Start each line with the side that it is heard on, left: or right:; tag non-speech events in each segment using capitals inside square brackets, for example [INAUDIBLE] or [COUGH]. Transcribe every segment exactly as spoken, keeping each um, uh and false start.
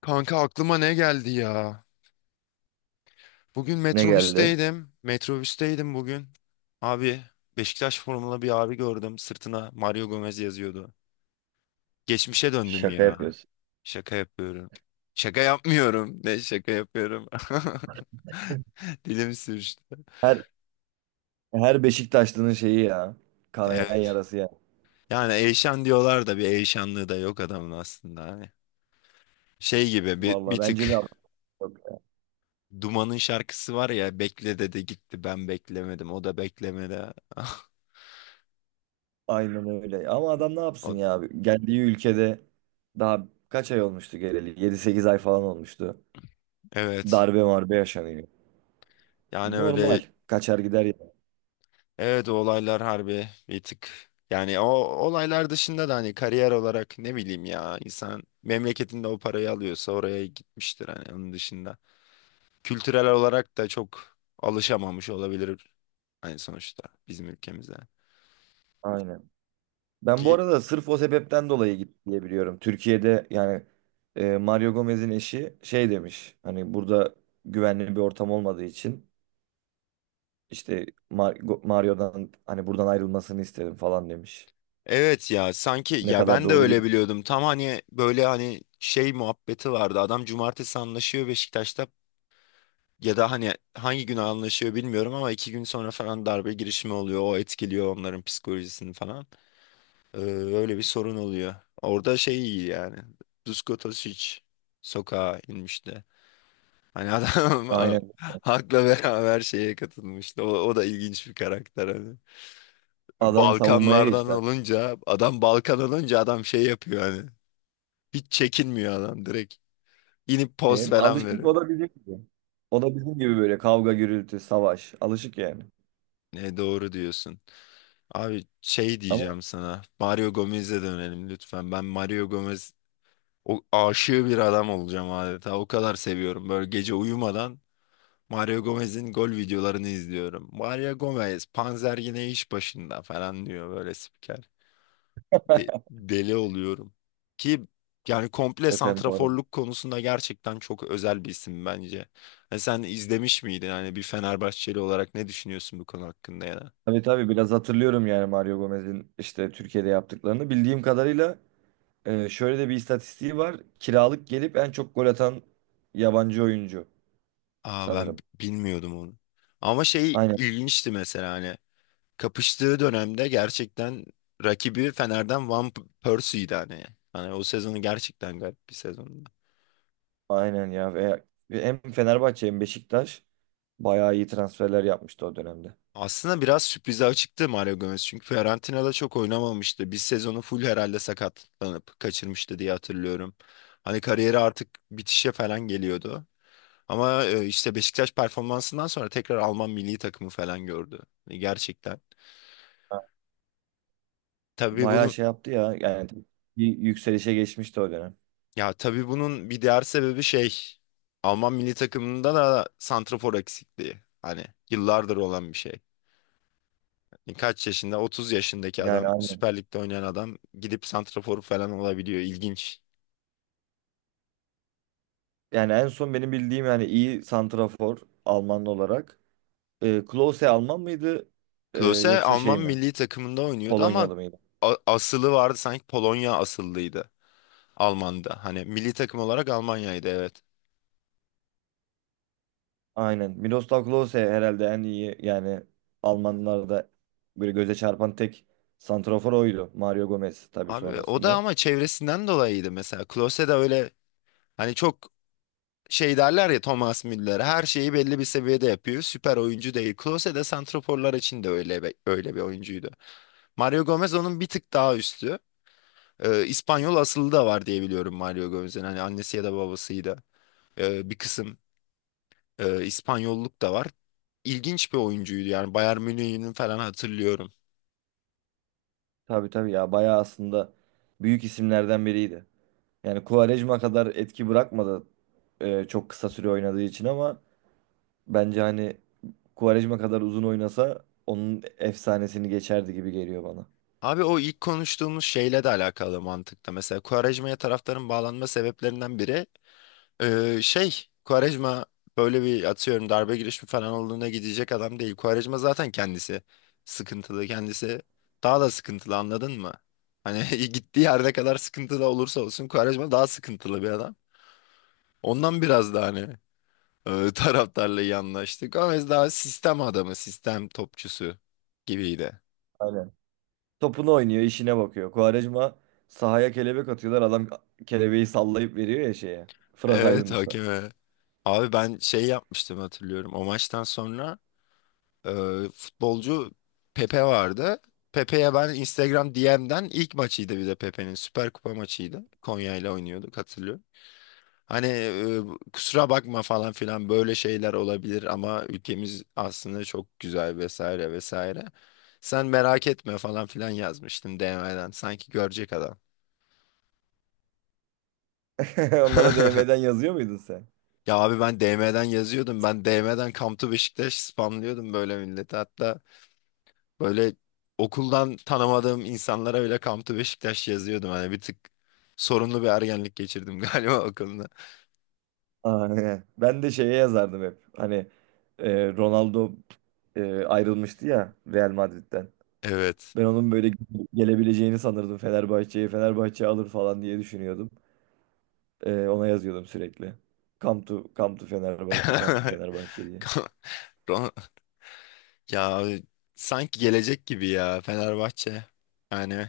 left: Kanka aklıma ne geldi ya? Bugün
right: Ne geldi?
left: metrobüsteydim. Metrobüsteydim bugün. Abi Beşiktaş formalı bir abi gördüm. Sırtına Mario Gomez yazıyordu. Geçmişe döndüm
right: Şaka
left: ya.
right: yapıyorsun.
left: Şaka yapıyorum. Şaka yapmıyorum. Ne şaka yapıyorum. [LAUGHS] Dilim sürçtü.
right: Her her Beşiktaşlı'nın şeyi ya. Kanayan
left: Evet.
right: yarası ya.
left: Yani Eyşan diyorlar da bir Eyşanlığı da yok adamın aslında. Hani şey gibi bir,
right: Vallahi
left: bir tık
right: bence de
left: Duman'ın şarkısı var ya, bekle dedi gitti, ben beklemedim o da beklemedi. [LAUGHS]
right: aynen öyle. Ama adam ne
left: O,
right: yapsın ya? Geldiği ülkede daha kaç ay olmuştu geleli? Yedi sekiz ay falan olmuştu.
left: evet.
right: Darbe marbe yaşanıyor.
left: Yani öyle,
right: Normal. Kaçar gider ya.
left: evet, o olaylar harbi bir tık. Yani o olaylar dışında da hani kariyer olarak, ne bileyim ya, insan memleketinde o parayı alıyorsa oraya gitmiştir hani, onun dışında. Kültürel olarak da çok alışamamış olabilir, hani sonuçta bizim ülkemizde.
right: Aynen. Ben bu
left: Ki
right: arada sırf o sebepten dolayı gitti diye biliyorum. Türkiye'de yani e, Mario Gomez'in eşi şey demiş. Hani burada güvenli bir ortam olmadığı için. İşte Mar- Go- Mario'dan hani buradan ayrılmasını istedim falan demiş.
left: evet ya, sanki
right: Ne
left: ya,
right: kadar
left: ben de
right: doğru bir
left: öyle biliyordum tam, hani böyle hani şey muhabbeti vardı, adam cumartesi anlaşıyor Beşiktaş'ta. Ya da hani hangi gün anlaşıyor bilmiyorum ama iki gün sonra falan darbe girişimi oluyor. O etkiliyor onların psikolojisini falan. Ee, öyle bir sorun oluyor. Orada şey iyi yani. Dusko Tosic sokağa inmişti. Hani adam [LAUGHS] ha-
right: aynen,
left: halkla beraber şeye katılmıştı. O, o da ilginç bir karakter hani.
right: adam savunmaya
left: Balkanlardan
right: geçti.
left: olunca adam, Balkan olunca adam şey yapıyor hani. Hiç çekinmiyor adam, direkt İnip poz
right: E,
left: falan
right: alışık o
left: veriyor.
right: da bizim gibi. O da bizim gibi böyle kavga gürültü savaş alışık yani.
left: Ne doğru diyorsun. Abi şey
right: Ama
left: diyeceğim sana. Mario Gomez'e dönelim lütfen. Ben Mario Gomez o aşığı bir adam olacağım adeta. O kadar seviyorum. Böyle gece uyumadan Mario Gomez'in gol videolarını izliyorum. Mario Gomez, Panzer yine iş başında falan diyor böyle spiker. De- deli oluyorum. Ki yani komple
right: öten bu arada.
left: santraforluk konusunda gerçekten çok özel bir isim bence. Ha, sen izlemiş miydin? Hani bir Fenerbahçeli olarak ne düşünüyorsun bu konu hakkında ya?
right: Tabii tabii biraz hatırlıyorum yani Mario Gomez'in işte Türkiye'de yaptıklarını. Bildiğim kadarıyla e, şöyle de bir istatistiği var. Kiralık gelip en çok gol atan yabancı oyuncu
left: Aa, ben b-
right: sanırım.
left: bilmiyordum onu. Ama şey
right: Aynen
left: ilginçti mesela, hani kapıştığı dönemde gerçekten rakibi Fener'den Van P- Persie'ydi hani. Hani o sezonu gerçekten garip bir sezondu.
right: Aynen ya. Ve ve hem Fenerbahçe hem Beşiktaş bayağı iyi transferler yapmıştı o dönemde.
left: Aslında biraz sürprize açıktı Mario Gomez, çünkü Fiorentina'da çok oynamamıştı. Bir sezonu full herhalde sakatlanıp kaçırmıştı diye hatırlıyorum. Hani kariyeri artık bitişe falan geliyordu. Ama e, işte Beşiktaş performansından sonra tekrar Alman milli takımı falan gördü. Hani gerçekten.
right: Ha,
left: Tabii
right: bayağı
left: bunu
right: şey yaptı ya yani, bir yükselişe geçmişti o dönem.
left: Ya, tabii bunun bir diğer sebebi şey. Alman milli takımında da santrafor eksikliği. Hani yıllardır olan bir şey. Yani kaç yaşında? otuz yaşındaki
right: Yani
left: adam,
right: aynen.
left: Süper Lig'de oynayan adam gidip santrafor falan olabiliyor. İlginç.
right: Yani en son benim bildiğim yani iyi santrafor Alman olarak. E, Klose Alman mıydı? E,
left: Klose
right: yoksa şey
left: Alman
right: mi?
left: milli takımında oynuyordu ama
right: Polonyalı mıydı?
left: a- asılı vardı sanki, Polonya asıllıydı, Alman'da hani milli takım olarak Almanya'ydı, evet.
right: Aynen. Miroslav Klose herhalde en iyi yani Almanlarda böyle göze çarpan tek santrafor oydu. Mario Gomez tabii
left: Abi o da
right: sonrasında.
left: ama çevresinden dolayıydı mesela. Klose de öyle, hani çok şey derler ya, Thomas Müller her şeyi belli bir seviyede yapıyor, süper oyuncu değil. Klose de santraforlar için de öyle bir, öyle bir oyuncuydu. Mario Gomez onun bir tık daha üstü. Ee, İspanyol asıllı da var diye biliyorum Mario Gomez'in. Hani annesi ya da babasıydı. Ee, bir kısım e, İspanyolluk da var. İlginç bir oyuncuydu yani, Bayern Münih'in falan hatırlıyorum.
right: Tabii tabii ya, bayağı aslında büyük isimlerden biriydi. Yani Quaresma kadar etki bırakmadı e, çok kısa süre oynadığı için ama bence hani Quaresma kadar uzun oynasa onun efsanesini geçerdi gibi geliyor bana.
left: Abi o ilk konuştuğumuz şeyle de alakalı mantıkta. Mesela Quaresma'ya taraftarın bağlanma sebeplerinden biri, e, şey, Quaresma böyle bir, atıyorum, darbe girişimi falan olduğuna gidecek adam değil. Quaresma zaten kendisi sıkıntılı. Kendisi daha da sıkıntılı, anladın mı? Hani [LAUGHS] gittiği yerde kadar sıkıntılı olursa olsun Quaresma daha sıkıntılı bir adam. Ondan biraz da hani e, [LAUGHS] taraftarla iyi anlaştık. Ama biz daha sistem adamı, sistem topçusu gibiydi.
right: Aynen. Topunu oynuyor, işine bakıyor. Quaresma sahaya kelebek atıyorlar. Adam kelebeği sallayıp veriyor ya şeye. Fırat
left: Evet,
right: Aydınus'a. [LAUGHS]
left: hakeme. Abi ben şey yapmıştım hatırlıyorum. O maçtan sonra e, futbolcu Pepe vardı. Pepe'ye ben Instagram D M'den, ilk maçıydı bir de Pepe'nin, Süper Kupa maçıydı, Konya ile oynuyorduk hatırlıyorum. Hani e, kusura bakma falan filan, böyle şeyler olabilir ama ülkemiz aslında çok güzel vesaire vesaire, sen merak etme falan filan yazmıştım D M'den. Sanki görecek adam.
right: Onlara D M'den
left: [LAUGHS]
right: yazıyor muydun sen?
left: Ya abi, ben D M'den yazıyordum. Ben D M'den Come to Beşiktaş spamlıyordum böyle millete. Hatta böyle okuldan tanımadığım insanlara bile Kamtu Beşiktaş yazıyordum. Hani bir tık sorunlu bir ergenlik geçirdim [LAUGHS] galiba okulda.
right: Aynen. Ben de şeye yazardım hep. Hani e, Ronaldo e, ayrılmıştı ya Real Madrid'den.
left: Evet.
right: Ben onun böyle gelebileceğini sanırdım Fenerbahçe'ye. Fenerbahçe alır falan diye düşünüyordum. E, ona yazıyordum sürekli. Come to, come to
left: [LAUGHS]
right: Fenerbahçe, come to Fenerbahçe diye.
left: Ron- Ya abi, sanki gelecek gibi ya Fenerbahçe. Yani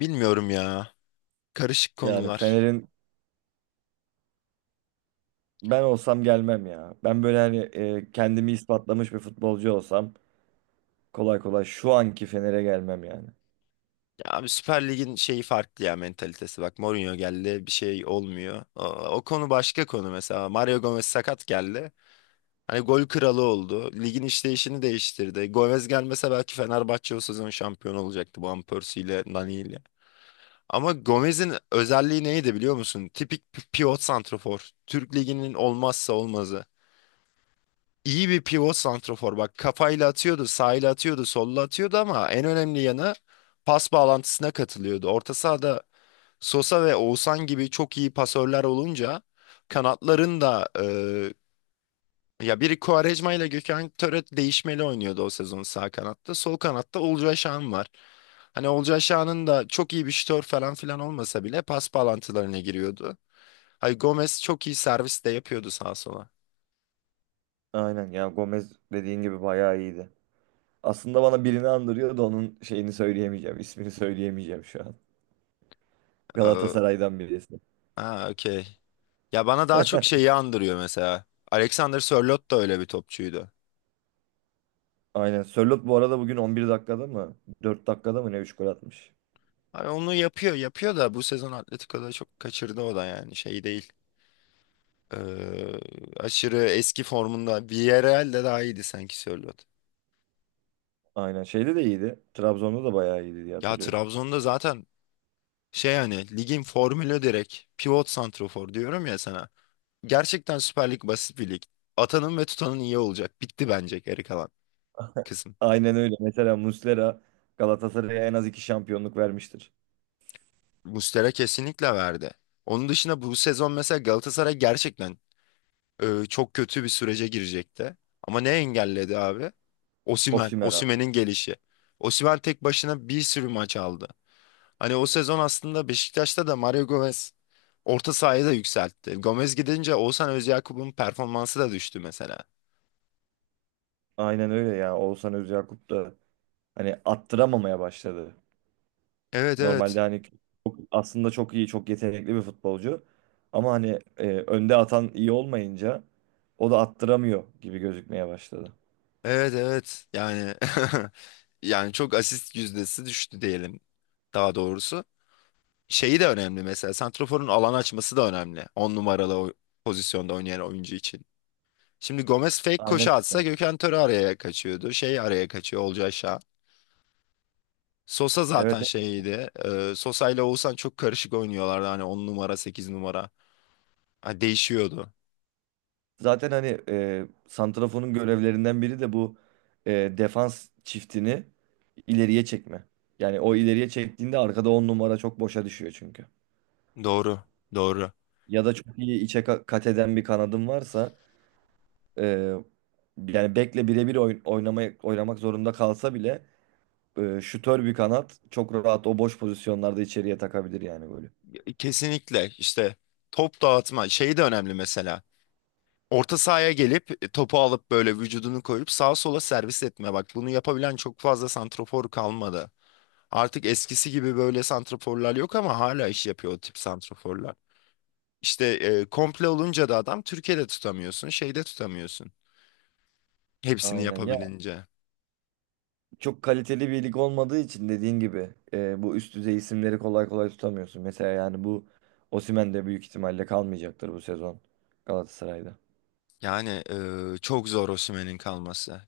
left: bilmiyorum ya. Karışık
right: Yani
left: konular.
right: Fener'in, ben olsam gelmem ya. Ben böyle hani e, kendimi ispatlamış bir futbolcu olsam kolay kolay şu anki Fener'e gelmem yani.
left: Ya abi, Süper Lig'in şeyi farklı ya, mentalitesi. Bak Mourinho geldi, bir şey olmuyor. O, o konu başka konu mesela. Mario Gomez sakat geldi, hani gol kralı oldu, ligin işleyişini değiştirdi. Gomez gelmese belki Fenerbahçe o sezon şampiyon olacaktı Van Persie ile, Nani ile. Ama Gomez'in özelliği neydi biliyor musun? Tipik bir pivot santrafor. Türk Ligi'nin olmazsa olmazı. İyi bir pivot santrafor. Bak, kafayla atıyordu, sağıyla atıyordu, solla atıyordu ama en önemli yanı pas bağlantısına katılıyordu. Orta sahada Sosa ve Oğuzhan gibi çok iyi pasörler olunca, kanatların da... Ya biri Quaresma ile Gökhan Töre değişmeli oynuyordu o sezon sağ kanatta. Sol kanatta Olcay Şahan var. Hani Olcay Şahan'ın da çok iyi bir şutör falan filan olmasa bile pas bağlantılarına giriyordu. Hay Gomez çok iyi servis de yapıyordu sağa sola.
right: Aynen ya, Gomez dediğin gibi bayağı iyiydi. Aslında bana birini andırıyor da onun şeyini söyleyemeyeceğim. İsmini söyleyemeyeceğim şu an.
left: Ee,
right: Galatasaray'dan birisi.
left: ha okey. Ya bana daha çok şeyi andırıyor mesela. Alexander Sörloth da öyle bir topçuydu.
right: Aynen. Sörloth bu arada bugün on bir dakikada mı, dört dakikada mı ne, üç gol atmış.
left: Hani onu yapıyor yapıyor da bu sezon Atletico'da çok kaçırdı o da, yani şey değil. Ee, aşırı eski formunda. Villarreal'de daha iyiydi sanki Sörloth.
right: Aynen. Şeyde de iyiydi. Trabzon'da da bayağı iyiydi diye
left: Ya
right: hatırlıyorum.
left: Trabzon'da zaten şey, yani ligin formülü direkt pivot santrofor diyorum ya sana. Gerçekten Süper Lig basit bir lig. Atanın ve tutanın iyi olacak. Bitti bence geri kalan kısım.
right: Aynen öyle. Mesela Muslera Galatasaray'a en az iki şampiyonluk vermiştir.
left: Muslera kesinlikle verdi. Onun dışında bu sezon mesela Galatasaray gerçekten e, çok kötü bir sürece girecekti. Ama ne engelledi abi? Osimhen,
right: Osimhen abi.
left: Osimhen'in gelişi. Osimhen tek başına bir sürü maç aldı. Hani o sezon aslında Beşiktaş'ta da Mario Gomez orta sahayı da yükseltti. Gomez gidince Oğuzhan Özyakup'un performansı da düştü mesela.
right: Aynen öyle ya. Oğuzhan Özyakup da hani attıramamaya başladı.
left: Evet, evet.
right: Normalde hani çok- aslında çok iyi, çok yetenekli bir futbolcu. Ama hani e, önde atan iyi olmayınca o da attıramıyor gibi gözükmeye başladı.
left: Evet, evet. Yani [LAUGHS] yani çok asist yüzdesi düştü diyelim, daha doğrusu. Şeyi de önemli mesela, santraforun alan açması da önemli. On numaralı o pozisyonda oynayan oyuncu için. Şimdi Gomez fake
right: Aynen
left: koşu atsa
right: öyle.
left: Gökhan Töre araya kaçıyordu. Şey araya kaçıyor, Olcay Şah. Sosa
right: Evet.
left: zaten şeydi. E, Sosa ile Oğuzhan çok karışık oynuyorlardı. Hani on numara, sekiz numara. Ha, değişiyordu.
right: Zaten hani e, santraforun görevlerinden biri de bu, e, defans çiftini ileriye çekme. Yani o ileriye çektiğinde arkada on numara çok boşa düşüyor çünkü.
left: Doğru. Doğru.
right: Ya da çok iyi içe ka- kat eden bir kanadın varsa, e, yani bekle birebir oyn- oynamaya oynamak zorunda kalsa bile, e, şutör bir kanat çok rahat o boş pozisyonlarda içeriye takabilir yani böyle.
left: Kesinlikle işte, top dağıtma şey de önemli mesela. Orta sahaya gelip e, topu alıp böyle vücudunu koyup sağa sola servis etme. Bak bunu yapabilen çok fazla santrafor kalmadı. Artık eskisi gibi böyle santraforlar yok ama hala iş yapıyor o tip santraforlar. İşte e, komple olunca da adam, Türkiye'de tutamıyorsun, şeyde tutamıyorsun. Hepsini
right: Aynen ya,
left: yapabilince.
right: çok kaliteli bir lig olmadığı için dediğin gibi, e, bu üst düzey isimleri kolay kolay tutamıyorsun. Mesela yani bu Osimhen de büyük ihtimalle kalmayacaktır bu sezon Galatasaray'da.
left: Yani eee, çok zor Osimhen'in kalması.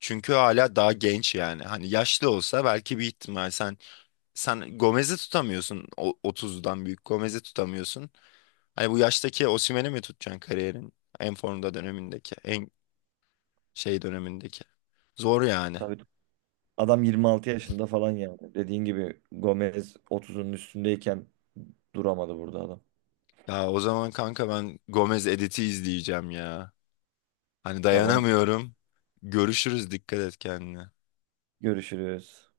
left: Çünkü hala daha genç yani. Hani yaşlı olsa belki bir ihtimal. Sen sen Gomez'i tutamıyorsun. O, otuz'dan büyük Gomez'i tutamıyorsun. Hani bu yaştaki Osimhen'i mi tutacaksın, kariyerin en formda dönemindeki, en şey dönemindeki? Zor yani.
right: Tabii adam yirmi altı yaşında falan yani. Dediğin gibi Gomez otuzun üstündeyken duramadı burada adam.
left: Ya o zaman kanka ben Gomez editi izleyeceğim ya. Hani
right: Tamam,
left: dayanamıyorum. Görüşürüz. Dikkat et kendine.
right: görüşürüz.